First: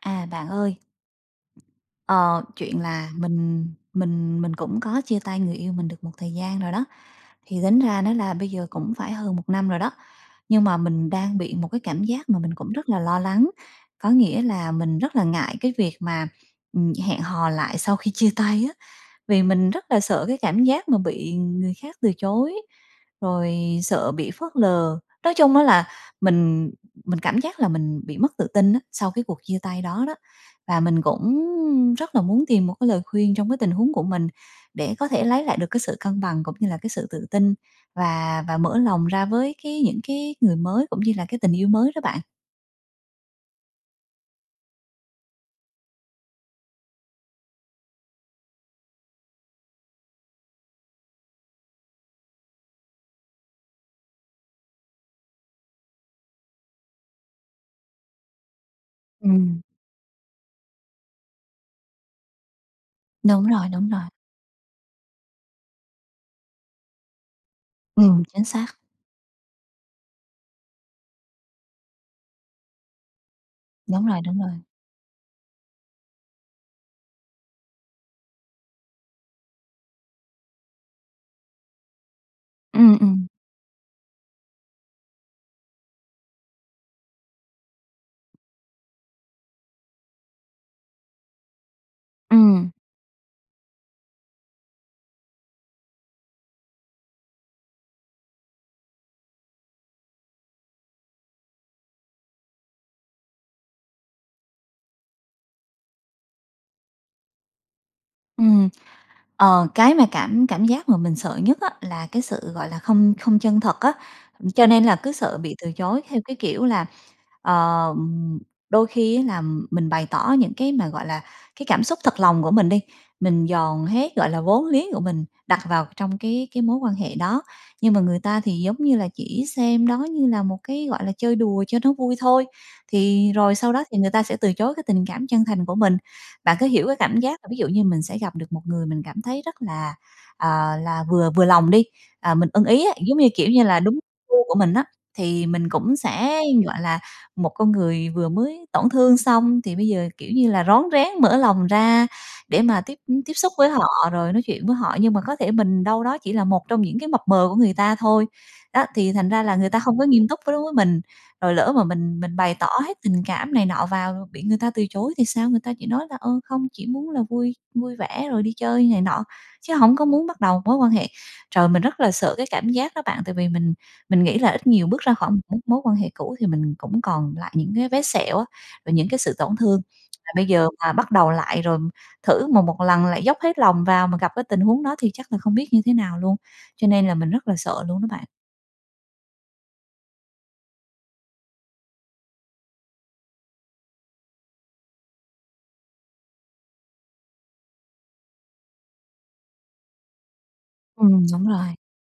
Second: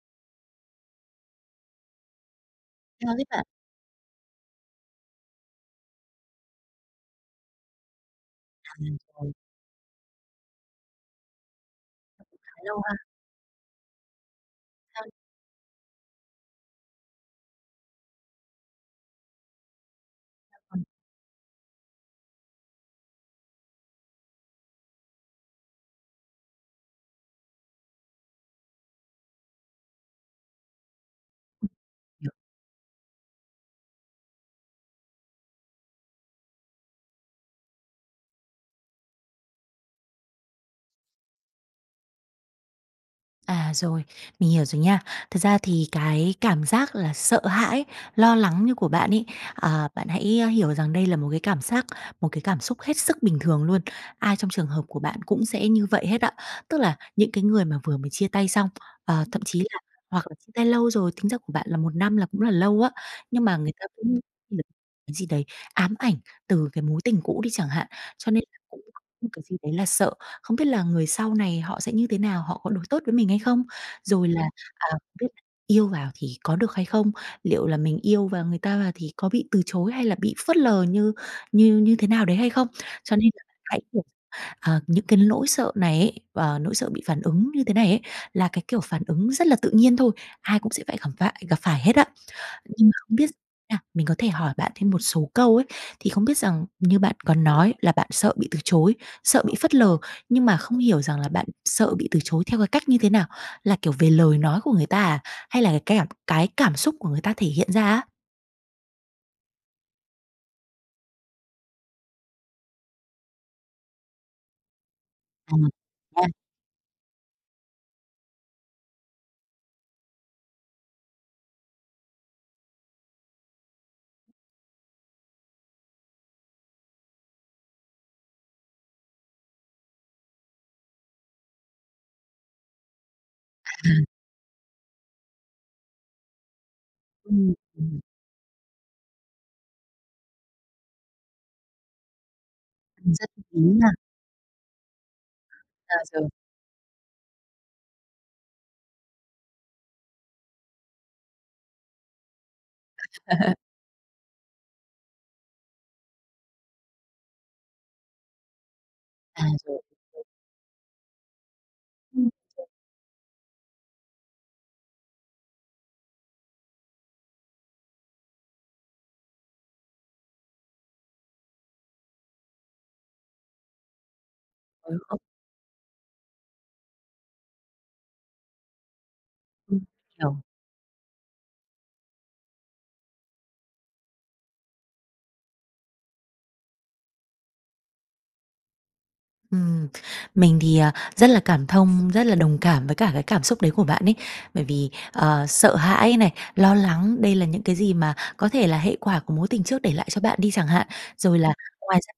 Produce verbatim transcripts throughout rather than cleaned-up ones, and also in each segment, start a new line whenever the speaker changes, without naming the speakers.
À, bạn ơi! Ờ, chuyện là
Sao thế bạn?
mình mình mình cũng có chia tay người yêu mình được một thời gian rồi đó. Thì tính ra đó là bây giờ
À,
cũng phải
rồi.
hơn một năm rồi đó, nhưng mà mình đang bị một cái cảm giác mà mình cũng
Lâu
rất
ha.
là lo lắng, có nghĩa là mình
Đang
rất là ngại cái việc mà, ừm, hẹn hò lại sau khi chia tay á, vì mình rất là sợ cái cảm
Ừm.
giác mà bị người khác từ chối, rồi sợ bị phớt lờ. Nói chung á là mình mình cảm giác là mình bị mất tự tin á sau cái cuộc chia tay đó đó. Và mình cũng rất là
Hiểu
muốn tìm một cái lời khuyên trong cái tình huống của mình để có thể lấy lại được cái sự cân bằng cũng như là cái sự tự tin và và mở lòng ra với cái những cái người mới cũng như là cái tình yêu mới đó bạn.
À, rồi, mình hiểu rồi nha. Thật ra thì cái cảm giác là sợ hãi, lo lắng như của bạn ấy, à, bạn hãy, ơ, hiểu rằng đây là một cái cảm giác, một cái cảm xúc hết sức bình thường luôn. Ai trong trường hợp của bạn cũng sẽ như vậy hết á. Tức là những cái người mà vừa mới chia tay xong, ờ, thậm chí
Ừm.
là hoặc là chia tay lâu rồi, tính ra của bạn là một năm là cũng là lâu á. Nhưng
Đúng
mà
rồi,
người ta
đúng rồi.
cũng đ cái gì đấy ám ảnh từ cái mối tình cũ đi chẳng hạn,
Ừm,
cho nên
chính xác.
những cái gì đấy là sợ, không biết là người sau này họ sẽ như thế nào, họ có đối tốt với mình hay không?
Đúng rồi,
Rồi
đúng
là,
rồi.
à, cái yêu vào thì có được hay không? Liệu là mình yêu và người ta và thì có bị từ chối hay là bị phớt lờ như như như thế nào đấy hay không?
Ừm,
Cho
ừm.
nên hãy, kiểu, ờ, những cái nỗi sợ này ấy, và nỗi sợ bị phản ứng như thế này ấy là cái, kiểu, phản ứng rất là tự nhiên thôi, ai cũng sẽ phải gặp vại gặp phải hết á.
Ừm.
Nhưng mà không biết s nha, mình có thể hỏi bạn thêm một số câu ấy, thì không biết rằng như bạn có nói là bạn sợ bị từ chối, sợ bị phớt lờ, nhưng mà không hiểu rằng là bạn sợ bị từ chối theo cái cách như thế nào? Là, kiểu, về lời nói của người ta à, hay là cái keng cái cảm xúc của người ta thể hiện ra á?
Ừm. Ờ, cái mà cảm cảm giác mà mình sợ nhất á, là cái sự, gọi là, không không chân thật á. Ừm, cho nên là cứ sợ bị
Ừm
từ chối theo
ha.
cái kiểu là, ờm, đôi khi á làm mình bày tỏ những cái mà, gọi là, cái cảm xúc thật lòng của mình đi, mình dồn hết, gọi là, vốn liếng của mình đặt vào trong cái cái mối quan hệ đó, nhưng mà người ta thì giống như là chỉ xem đó như là một cái, gọi là, chơi đùa cho nó vui thôi, thì rồi sau đó
À
thì
ha.
người ta sẽ từ chối cái tình cảm chân thành của mình. Bạn có hiểu cái cảm giác là
Ừm,
ví dụ như
ừm.
mình sẽ gặp được một người mình cảm thấy rất là, à, là vừa vừa lòng đi, à, mình ưng ý á,
Mình
giống
rất
như, kiểu
hiểu
như là,
nha.
đúng gu của mình á, thì mình
À,
cũng
rồi!
sẽ, gọi là, một con người vừa mới tổn thương xong thì bây giờ, kiểu như là, rón rén mở lòng ra để mà tiếp, ưm, tiếp xúc với họ rồi nói chuyện với họ, nhưng mà có thể mình đâu đó chỉ là một trong những cái mập mờ của người ta thôi. Đó, thì thành
À,
ra là người
rồi.
ta không có nghiêm túc với đối với mình, rồi lỡ mà mình
Ừm.
mình bày tỏ hết tình cảm này nọ vào, bị người ta từ chối thì sao, người ta chỉ nói là, ơ, không, chỉ muốn là vui vui vẻ rồi đi chơi này nọ, chứ hổng có muốn bắt đầu mối quan hệ. Trời, mình rất là sợ cái cảm giác đó bạn, tại vì mình mình nghĩ là ít nhiều
Ừ,
bước ra
không
khỏi một mối mối quan hệ cũ thì mình cũng còn lại những cái vết sẹo á, và những cái sự tổn
Ừm,
thương, mà
hiểu.
bây giờ mà bắt đầu lại rồi thử một một lần lại dốc hết lòng vào mà gặp cái tình huống đó thì chắc là không biết như thế nào luôn, cho nên là mình rất là sợ luôn đó bạn.
Ừm, mình thì, à, rất là cảm thông, rất là đồng cảm với cả cái cảm xúc đấy của bạn ấy, bởi vì, ờ, sợ hãi này, lo lắng, đây là những cái gì mà có thể là hệ quả của mối tình trước để lại cho bạn đi chẳng hạn.
Ừm,
Rồi
đúng
là
rồi.
ngoài ra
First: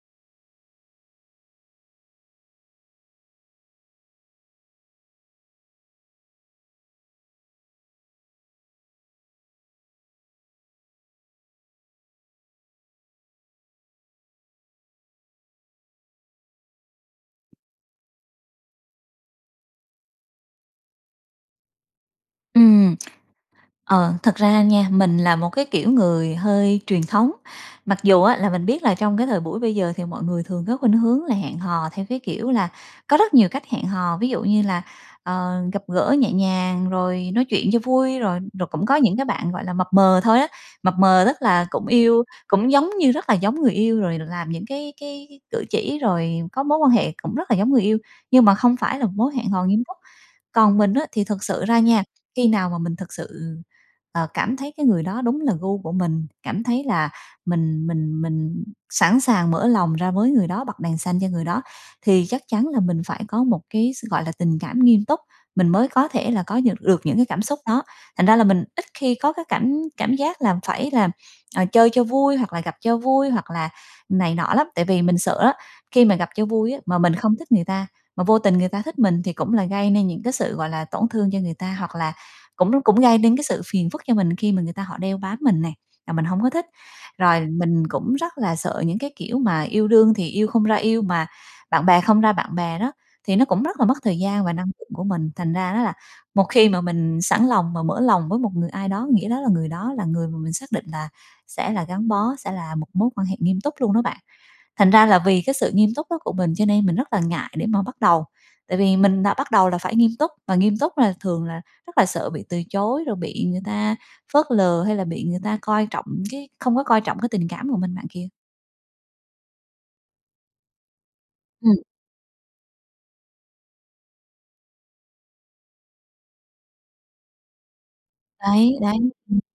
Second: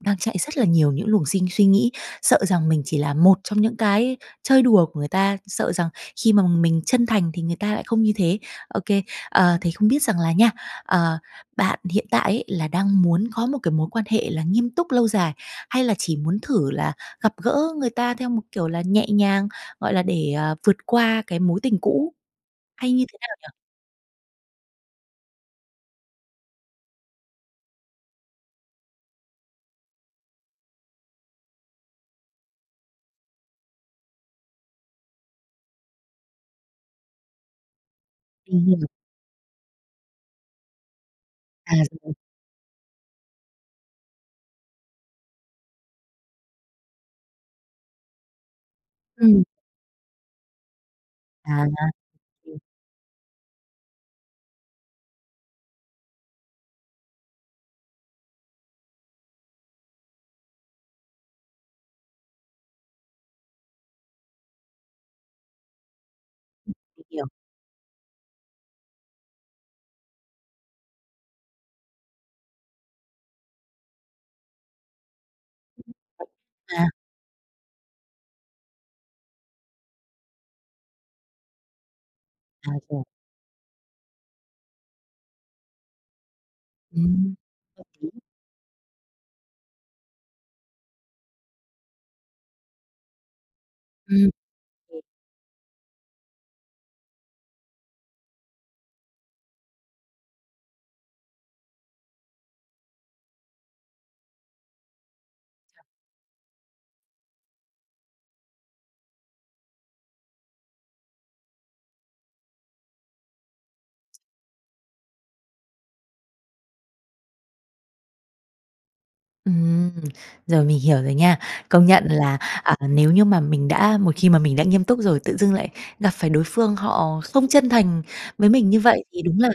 đang chạy rất là nhiều những luồng sinh suy nghĩ, sợ rằng mình chỉ là một trong những cái chơi đùa của người ta, sợ rằng khi mà mình chân thành thì người ta lại không như thế, ô kê. Ờ, thì không biết rằng là nha, ờ, bạn hiện tại ấy là đang muốn có một cái mối quan hệ là nghiêm túc lâu dài, hay là chỉ muốn thử là gặp gỡ người ta theo một kiểu là nhẹ nhàng, gọi là, để, ờ, vượt qua cái mối tình cũ hay
Ừm.
như thế nào nhỉ?
Ờ, thật ra nha, mình là một cái, kiểu, người hơi truyền thống, mặc dù á là mình biết là trong cái thời buổi bây giờ thì mọi người thường có khuynh hướng là hẹn hò theo, cái kiểu là, có rất nhiều cách hẹn hò, ví dụ như là, ờ, gặp gỡ nhẹ nhàng rồi nói chuyện cho vui, rồi
Ừm
rồi
hừm.
cũng có những cái bạn, gọi là, mập mờ thôi á, mập mờ tức là
À,
cũng
rồi.
yêu, cũng giống như rất là giống người yêu rồi làm những cái cái cử chỉ, rồi có mối quan hệ cũng rất là giống người yêu, nhưng mà không phải là một mối
Ừm.
hẹn hò nghiêm túc. Còn mình á, thì thực
À,
sự ra nha, khi
ừm.
nào mà mình thực sự, ờ, cảm thấy cái người đó đúng là gu của mình, cảm thấy là mình mình mình sẵn sàng mở lòng ra với người đó, bật đèn xanh cho người đó, thì chắc chắn là mình phải có một cái s gọi là, tình cảm nghiêm túc, mình mới có thể là có
Ừ.
nhược được
Mình
những
hiểu.
cái cảm xúc đó. Thành ra là mình ít khi có cái cảm cảm giác là phải làm, à, chơi cho vui hoặc là gặp cho vui hoặc là này nọ lắm, tại vì mình sợ á, khi mà gặp cho vui á,
À.
mà mình không thích người ta, mà vô tình người ta thích mình, thì cũng là gây nên những cái sự, gọi là, tổn thương cho người ta hoặc là
À,
cũng nó cũng
rồi.
gây nên cái sự phiền phức cho mình khi mà người ta họ đeo bám mình nè, là mình hổng có thích.
Ừm,
Rồi
hợp
mình
lý.
cũng rất là sợ những cái, kiểu, mà yêu đương thì yêu không ra yêu mà bạn bè không ra bạn bè đó, thì nó cũng rất là mất thời
Ừm.
gian và năng lượng
OK
của mình, thành ra đó là một khi mà mình sẵn lòng mà mở lòng với một người ai đó, nghĩa đó là người đó là người mà mình xác định là sẽ là gắn bó, sẽ là một mối quan hệ nghiêm túc luôn đó bạn. Thành ra là vì cái sự nghiêm túc đó của mình cho nên mình rất là ngại để mà bắt đầu, tại vì mình đã bắt đầu là phải nghiêm túc, mà nghiêm túc là thường là rất là sợ bị từ chối, rồi bị người ta phớt lờ hay là bị người ta coi trọng cái không có coi trọng cái tình cảm của mình bạn kìa.
Ừm. Rồi, mình hiểu rồi nha.
Ừm.
Công nhận là, ờ, nếu như mà mình đã một khi mà mình đã nghiêm túc rồi tự dưng lại gặp phải đối phương, họ không chân thành với mình
Đấy,
như
đấy,
vậy thì đúng
ừm.
là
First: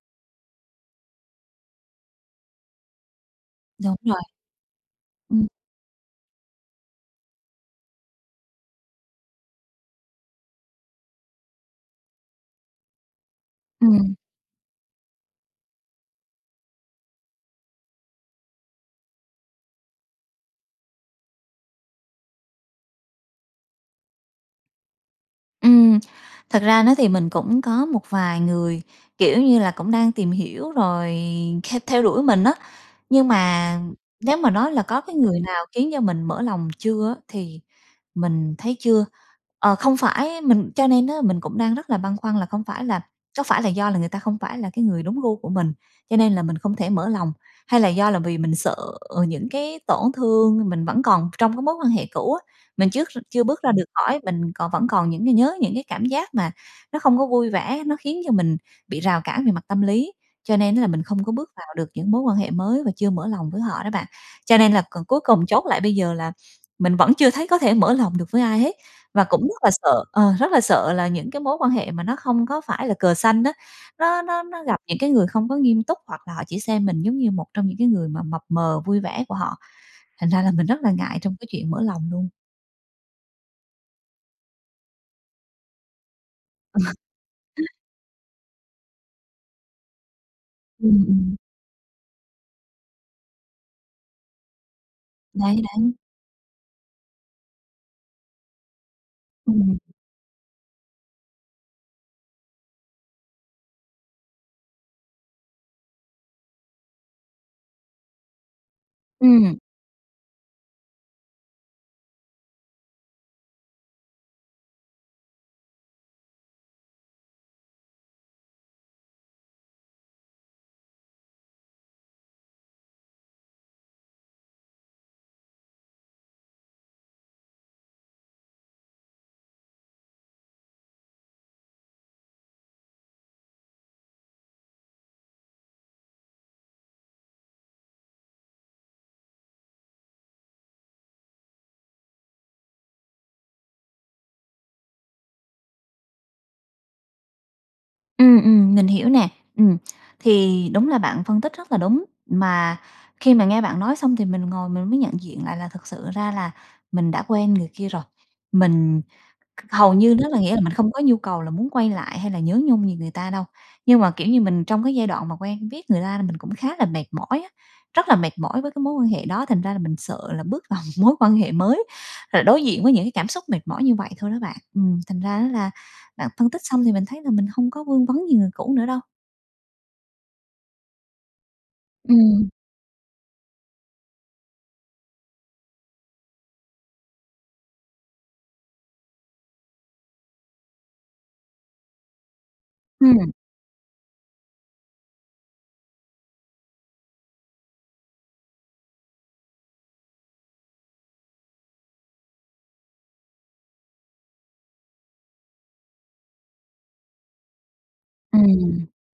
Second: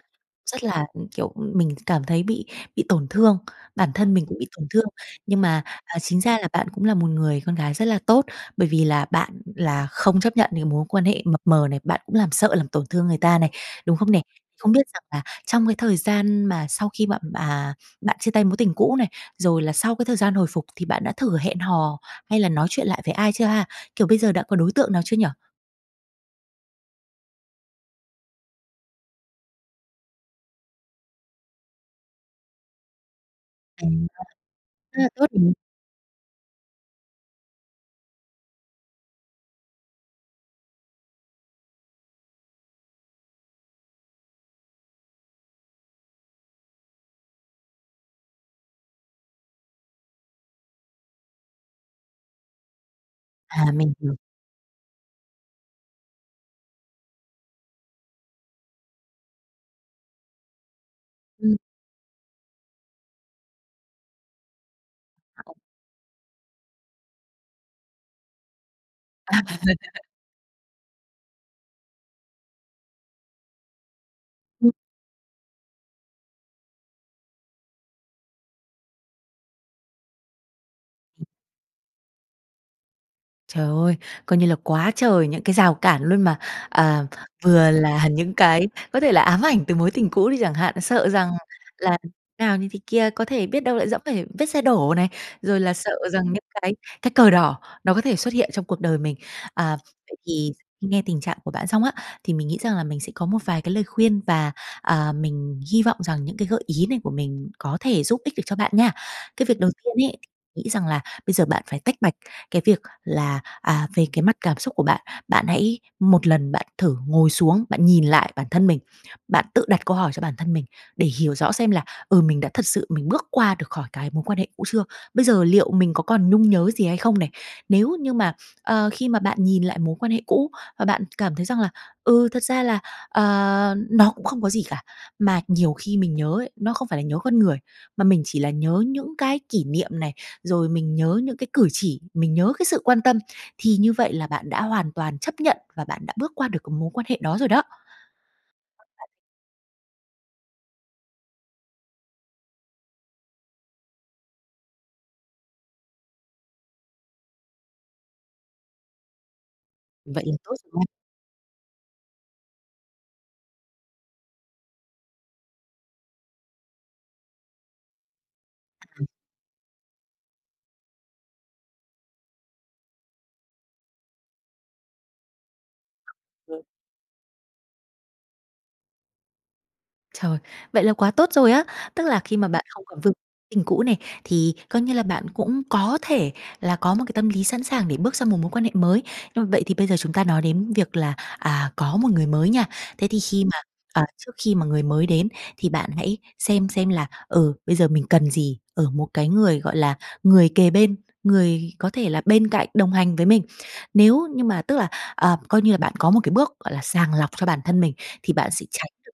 rất là, ừm, kiểu, mình cảm thấy bị bị tổn thương, bản
Đúng
thân
rồi.
mình cũng bị tổn thương. Nhưng
Ừm.
mà, à, chính ra là bạn cũng là một người con gái rất là tốt, bởi vì là bạn là không chấp nhận những mối quan hệ mập mờ này, bạn cũng làm sợ làm tổn thương người ta này, đúng không
Ừm.
này? Không biết rằng là trong cái thời gian mà sau khi bạn, à, bạn chia tay mối tình cũ này, rồi là sau cái thời gian hồi phục thì bạn đã thử hẹn hò hay là nói chuyện lại với ai chưa ha? Kiểu bây giờ đã có đối tượng nào chưa nhỉ?
Ừm. Thật ra nó thì mình cũng có một vài người, kiểu như là, cũng đang tìm hiểu rồi theo theo đuổi mình á, nhưng mà
Ơ,
nếu mà nói là có cái
rất
người
đúng.
nào khiến cho mình mở lòng chưa á thì mình thấy chưa. Ờ, không phải mình cho nên á mình cũng đang rất là băn khoăn là không phải là có phải là do là người ta không phải là cái người đúng gu của mình, cho nên là mình không thể mở lòng, hay là do là vì mình sợ những cái tổn thương mình vẫn còn trong cái mối quan hệ cũ á, mình trước chưa bước
À,
ra được
mình hiểu.
khỏi, mình còn vẫn còn những cái nhớ những cái cảm giác mà nó không có vui vẻ, nó khiến cho mình bị rào cản về mặt tâm lý, cho nên á là mình không có bước
Ừm.
vào được những mối quan hệ mới và chưa mở lòng với họ đó bạn. Cho nên là còn cuối cùng chốt lại bây giờ là mình vẫn chưa thấy có thể mở lòng được với ai hết và cũng rất là sợ, ờ, rất là sợ là những cái mối quan hệ mà nó không có phải là cờ xanh á, nó nó nó
Ừm.
gặp những cái người không có nghiêm túc, hoặc là họ chỉ xem mình giống như một trong những cái người mà mập mờ, vui vẻ của họ, thành ra là mình rất là ngại trong cái chuyện mở lòng luôn.
Trời ơi, coi như là quá trời những cái rào cản luôn mà, à, vừa là những cái, có thể là ám ảnh từ mối tình cũ đi chẳng hạn,
Ừm,
sợ rằng
ừm.
làm nào, như thế kia, có thể biết đâu lại dẫm phải vết xe đổ này.
Đấy,
Rồi là sợ
đấy.
rằng những cái cái cờ đỏ nó có thể xuất hiện trong cuộc đời mình. À,
Ừm.
vậy thì nghe tình trạng của bạn xong á, thì mình nghĩ rằng là mình sẽ có một vài cái lời khuyên, và, à, mình hy vọng rằng những cái gợi ý này của mình có thể giúp ích được cho bạn nha. Cái
Ừm.
việc đầu tiên mình nghĩ rằng là bây giờ bạn phải tách bạch cái việc là, à, về cái mặt cảm xúc của bạn. Bạn hãy một lần bạn thử ngồi xuống, bạn nhìn lại bản thân mình, bạn tự đặt câu hỏi cho bản thân mình để hiểu rõ xem là "Ừ, mình đã thật sự mình bước qua được khỏi cái mối quan hệ cũ chưa? Bây giờ liệu mình có còn nhung nhớ gì hay không này?" Nếu như mà, ờ, khi mà bạn nhìn lại mối quan hệ cũ, và bạn cảm thấy rằng là "Ừ, thật ra là, ờ, nó cũng không có gì cả. Mà nhiều khi mình nhớ ấy, nó không phải là nhớ con người, mà mình chỉ là nhớ những cái kỷ niệm này, rồi mình nhớ những cái cử chỉ, mình nhớ cái sự quan tâm", thì như vậy là bạn đã hoàn toàn chấp nhận và bạn đã bước qua được cái mối quan hệ đó rồi đó.
Ừm, ừm, mình hiểu nè. Ừm, thì đúng là bạn phân tích rất là đúng. Mà khi mà nghe bạn nói xong thì mình ngồi mình mới nhận diện lại là thực sự ra là mình đã quên người kia rồi. Mình kh hầu như
Vậy
nó
là
là nghĩa
tốt
là
rồi,
mình
đúng không?
hông có nhu cầu là muốn quay lại hay là nhớ nhung gì người ta đâu. Nhưng mà, kiểu như, mình trong cái giai đoạn mà quen biết người ta, mình cũng khá là mệt mỏi á, rất là mệt mỏi với cái mối quan hệ đó. Thành ra là mình sợ là bước vào một mối quan hệ mới, rồi đối diện với những cái cảm xúc mệt mỏi như vậy thôi đó bạn. Ừm, thành ra đó là bạn phân tích
Ừm.
xong thì mình thấy là mình hông có vương vấn gì người cũ nữa đâu.
Trời, vậy là quá tốt rồi á! Tức là khi mà
Ừm.
bạn không còn vương tình cũ này, thì coi như là bạn cũng có thể là có một cái tâm lý sẵn sàng để bước sang một mối quan hệ mới, ơ, vậy thì bây giờ chúng ta nói đến việc là, à, có một người mới nha. Thế thì
Ừm.
khi mà à, trước khi mà người mới đến thì bạn hãy xem xem là, ừ, bây giờ mình cần gì ở một cái người, gọi là, người kề bên, người có thể là bên cạnh đồng hành với mình, nếu như mà tức là, ờ, coi như là bạn có một cái bước, gọi là, sàng lọc cho bản thân mình thì bạn sẽ
Ừm.
tránh được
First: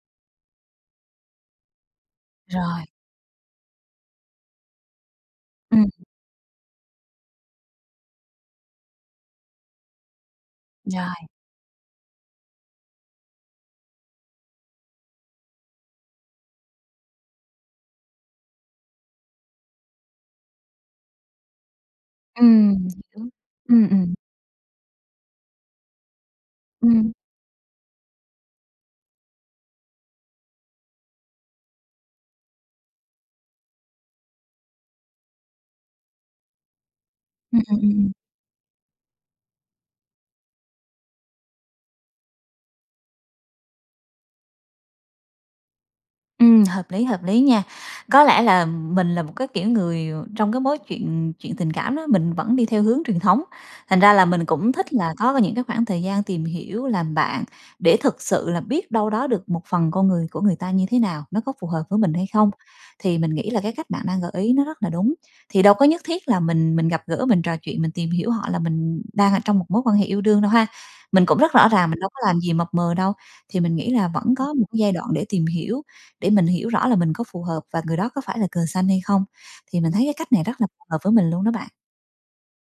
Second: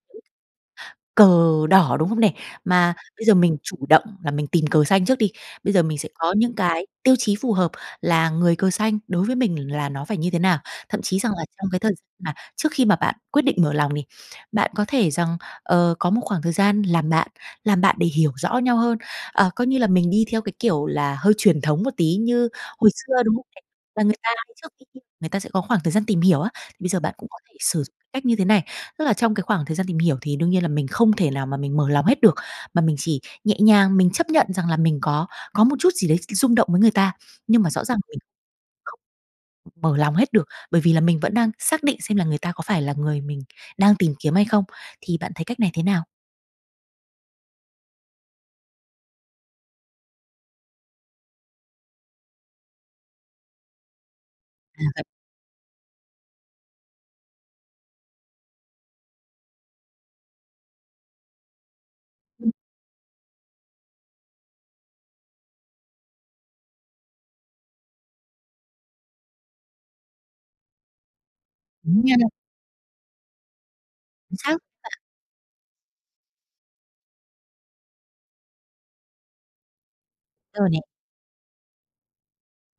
những cờ đỏ, đúng không nè?
Rồi.
Mà bây giờ mình chủ động là mình tìm cờ xanh trước đi, bây giờ
Ừm.
mình sẽ có những cái tiêu chí phù hợp là người cờ xanh đối với mình là nó phải như thế nào? Thậm chí
Rồi.
rằng là trong cái thời gi mà trước khi mà bạn quyết định mở lòng mình, bạn có thể rằng, ờ, có một khoảng thời gian làm bạn, làm bạn để hiểu rõ nhau hơn, ờ, coi như là mình đi theo cái, kiểu là, hơi truyền thống một tí như
Ừm,
hồi xưa,
đúng.
đúng không nè?
Ừm,
Là
ừm.
người ta trước khi yêu người ta sẽ có khoảng thời gian tìm hiểu á, bây giờ
Ừm.
bạn cũng có thể sử cách như thế này, tức là trong cái khoảng thời gian tìm hiểu thì đương nhiên là mình không thể nào mà mình mở lòng hết được, mà mình chỉ nhẹ nhàng, mình chấp nhận rằng là mình có có một chút gì đấy r rung động với người ta,
Ừm,
nhưng mà
ừm,
rõ
ừm,
ràng
ừm.
mình không mở lòng hết được, bởi vì là mình vẫn đang xác định xem là người ta có phải là người mình đang tìm kiếm hay không, thì bạn thấy cách này thế nào?
Ừm, hợp lý, hợp lý nha. Có lẽ là mình là một cái kiểu người, ờ, trong cái mối chuyện chuyện tình cảm đó, mình vẫn đi theo hướng truyền thống, thành ra là mình cũng
À,
thích
vậy
là có cái những cái khoảng thời gian tìm hiểu, làm bạn để thực sự là biết đâu đó được một phần con người của người ta như thế nào, nó có phù hợp với mình hay không?
Ừm.
Thì mình nghĩ là cái cách bạn đang gợi ý nó rất là đúng, thì đâu có nhất thiết là mình mình gặp gỡ, mình trò chuyện, mình tìm hiểu họ là mình đang ở trong một mối quan hệ yêu đương đâu ha? Mình cũng rất rõ ràng, mình
Đúng
đâu
nha.
có làm gì mập mờ đâu, thì mình nghĩ là vẫn
Chính
có
xác,
một cái
bạn.
giai đoạn để tìm hiểu, để mình hiểu rõ là mình có phù hợp và người đó có phải là cờ xanh hay không. Thì mình thấy cái cách này rất
Ờ,
là
nè.
phù hợp với mình luôn đó bạn.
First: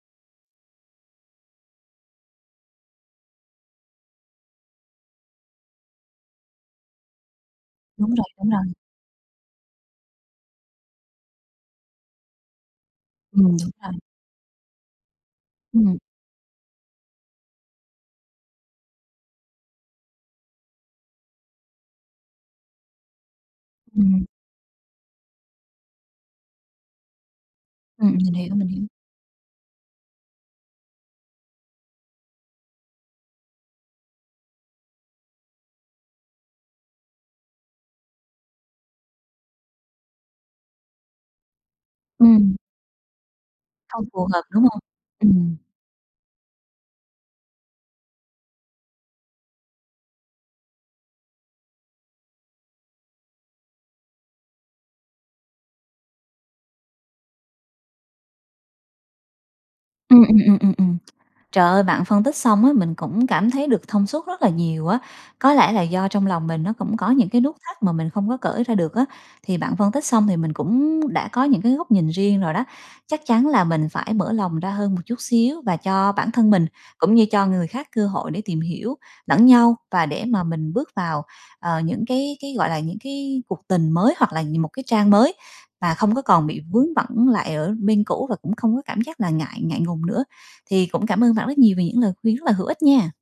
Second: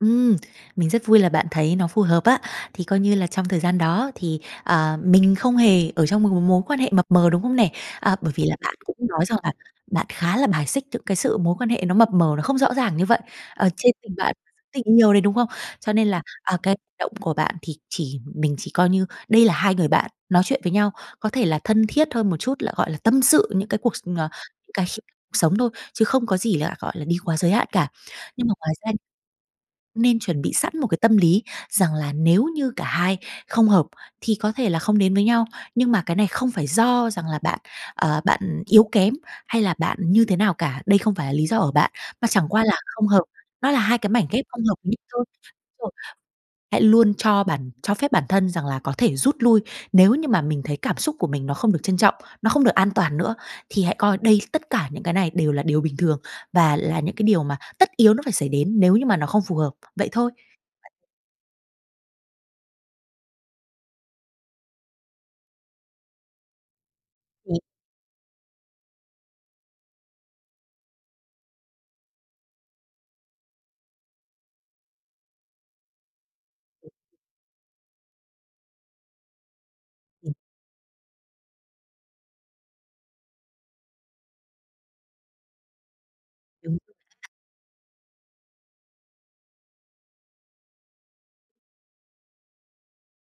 Ừm, mình rất vui là bạn thấy nó phù hợp á. Thì coi như là trong thời gian đó thì, à, mình không hề ở trong một cái mối quan hệ mập mờ, đúng không nè?
Đúng
À,
rồi,
bởi vì
đúng
là
rồi.
bạn cũng nói rằng là bạn khá là bài xích những cái sự mối quan hệ nó mập mờ, nó không rõ ràng như vậy,
Ừm,
ờ,
đúng
trên
rồi.
tình bạn và dưới tình yêu đấy, đúng không? Cho
Ừm.
nên là, à, cái động của bạn thì chỉ mình chỉ coi như đây là hai người bạn nói chuyện với nhau, có thể là thân thiết hơn một chút là, gọi là, tâm sự những cái cuộc s ờ,
Ừm.
những cái khía cuộc sống thôi, chứ không có gì là, gọi là, đi quá giới hạn cả.
Ừm, mình
Nhưng mà
hiểu, mình
ngoài
hiểu.
ra nên chuẩn bị sẵn một cái tâm lý rằng là nếu như cả hai không hợp thì có thể là không đến với nhau, nhưng mà cái này không phải do rằng là bạn, ờ, bạn yếu kém hay là bạn như thế nào cả. Đây không phải là lý do ở bạn, mà chẳng
Ừm.
qua là không hợp, nó là hai
Không
cái mảnh
phù hợp,
ghép
đúng
không hợp
hông?
lý thôi.
Ừm.
Rồi. Hãy luôn cho bản cho phép bản thân rằng là có thể rút lui nếu như mà mình thấy cảm xúc của mình nó không được trân trọng, nó không được an toàn nữa. Thì hãy coi đây tất cả những cái này đều là điều bình thường và là những cái điều mà tất yếu nó phải xảy đến nếu như mà nó không phù hợp. Vậy
Ừm,
thôi.
ừm, ừm, ừm, ừm. Trời ơi, bạn phân tích xong á, mình cũng cảm thấy được thông suốt rất là nhiều á. Có lẽ là do trong lòng mình nó cũng có những cái
Ừm.
nút thắt mà mình không có cởi ra được á, thì bạn phân tích xong thì mình cũng đã có những cái góc nhìn riêng rồi đó. Chắc chắn là mình phải mở lòng ra hơn một chút xíu và cho bản thân mình cũng như cho người khác cơ hội để tìm hiểu lẫn nhau, và để
Ừm.
mà mình bước vào, ờ, những cái cái, gọi là, những cái cuộc tình mới, hoặc là nh một cái trang mới mà không có còn bị
Đúng
vướng
rồi đó bạn!
bận lại ở bên cũ và cũng không có cảm giác là ngại ngại ngùng nữa. Thì cũng cảm ơn bạn rất nhiều về những lời khuyên rất là hữu ích nha!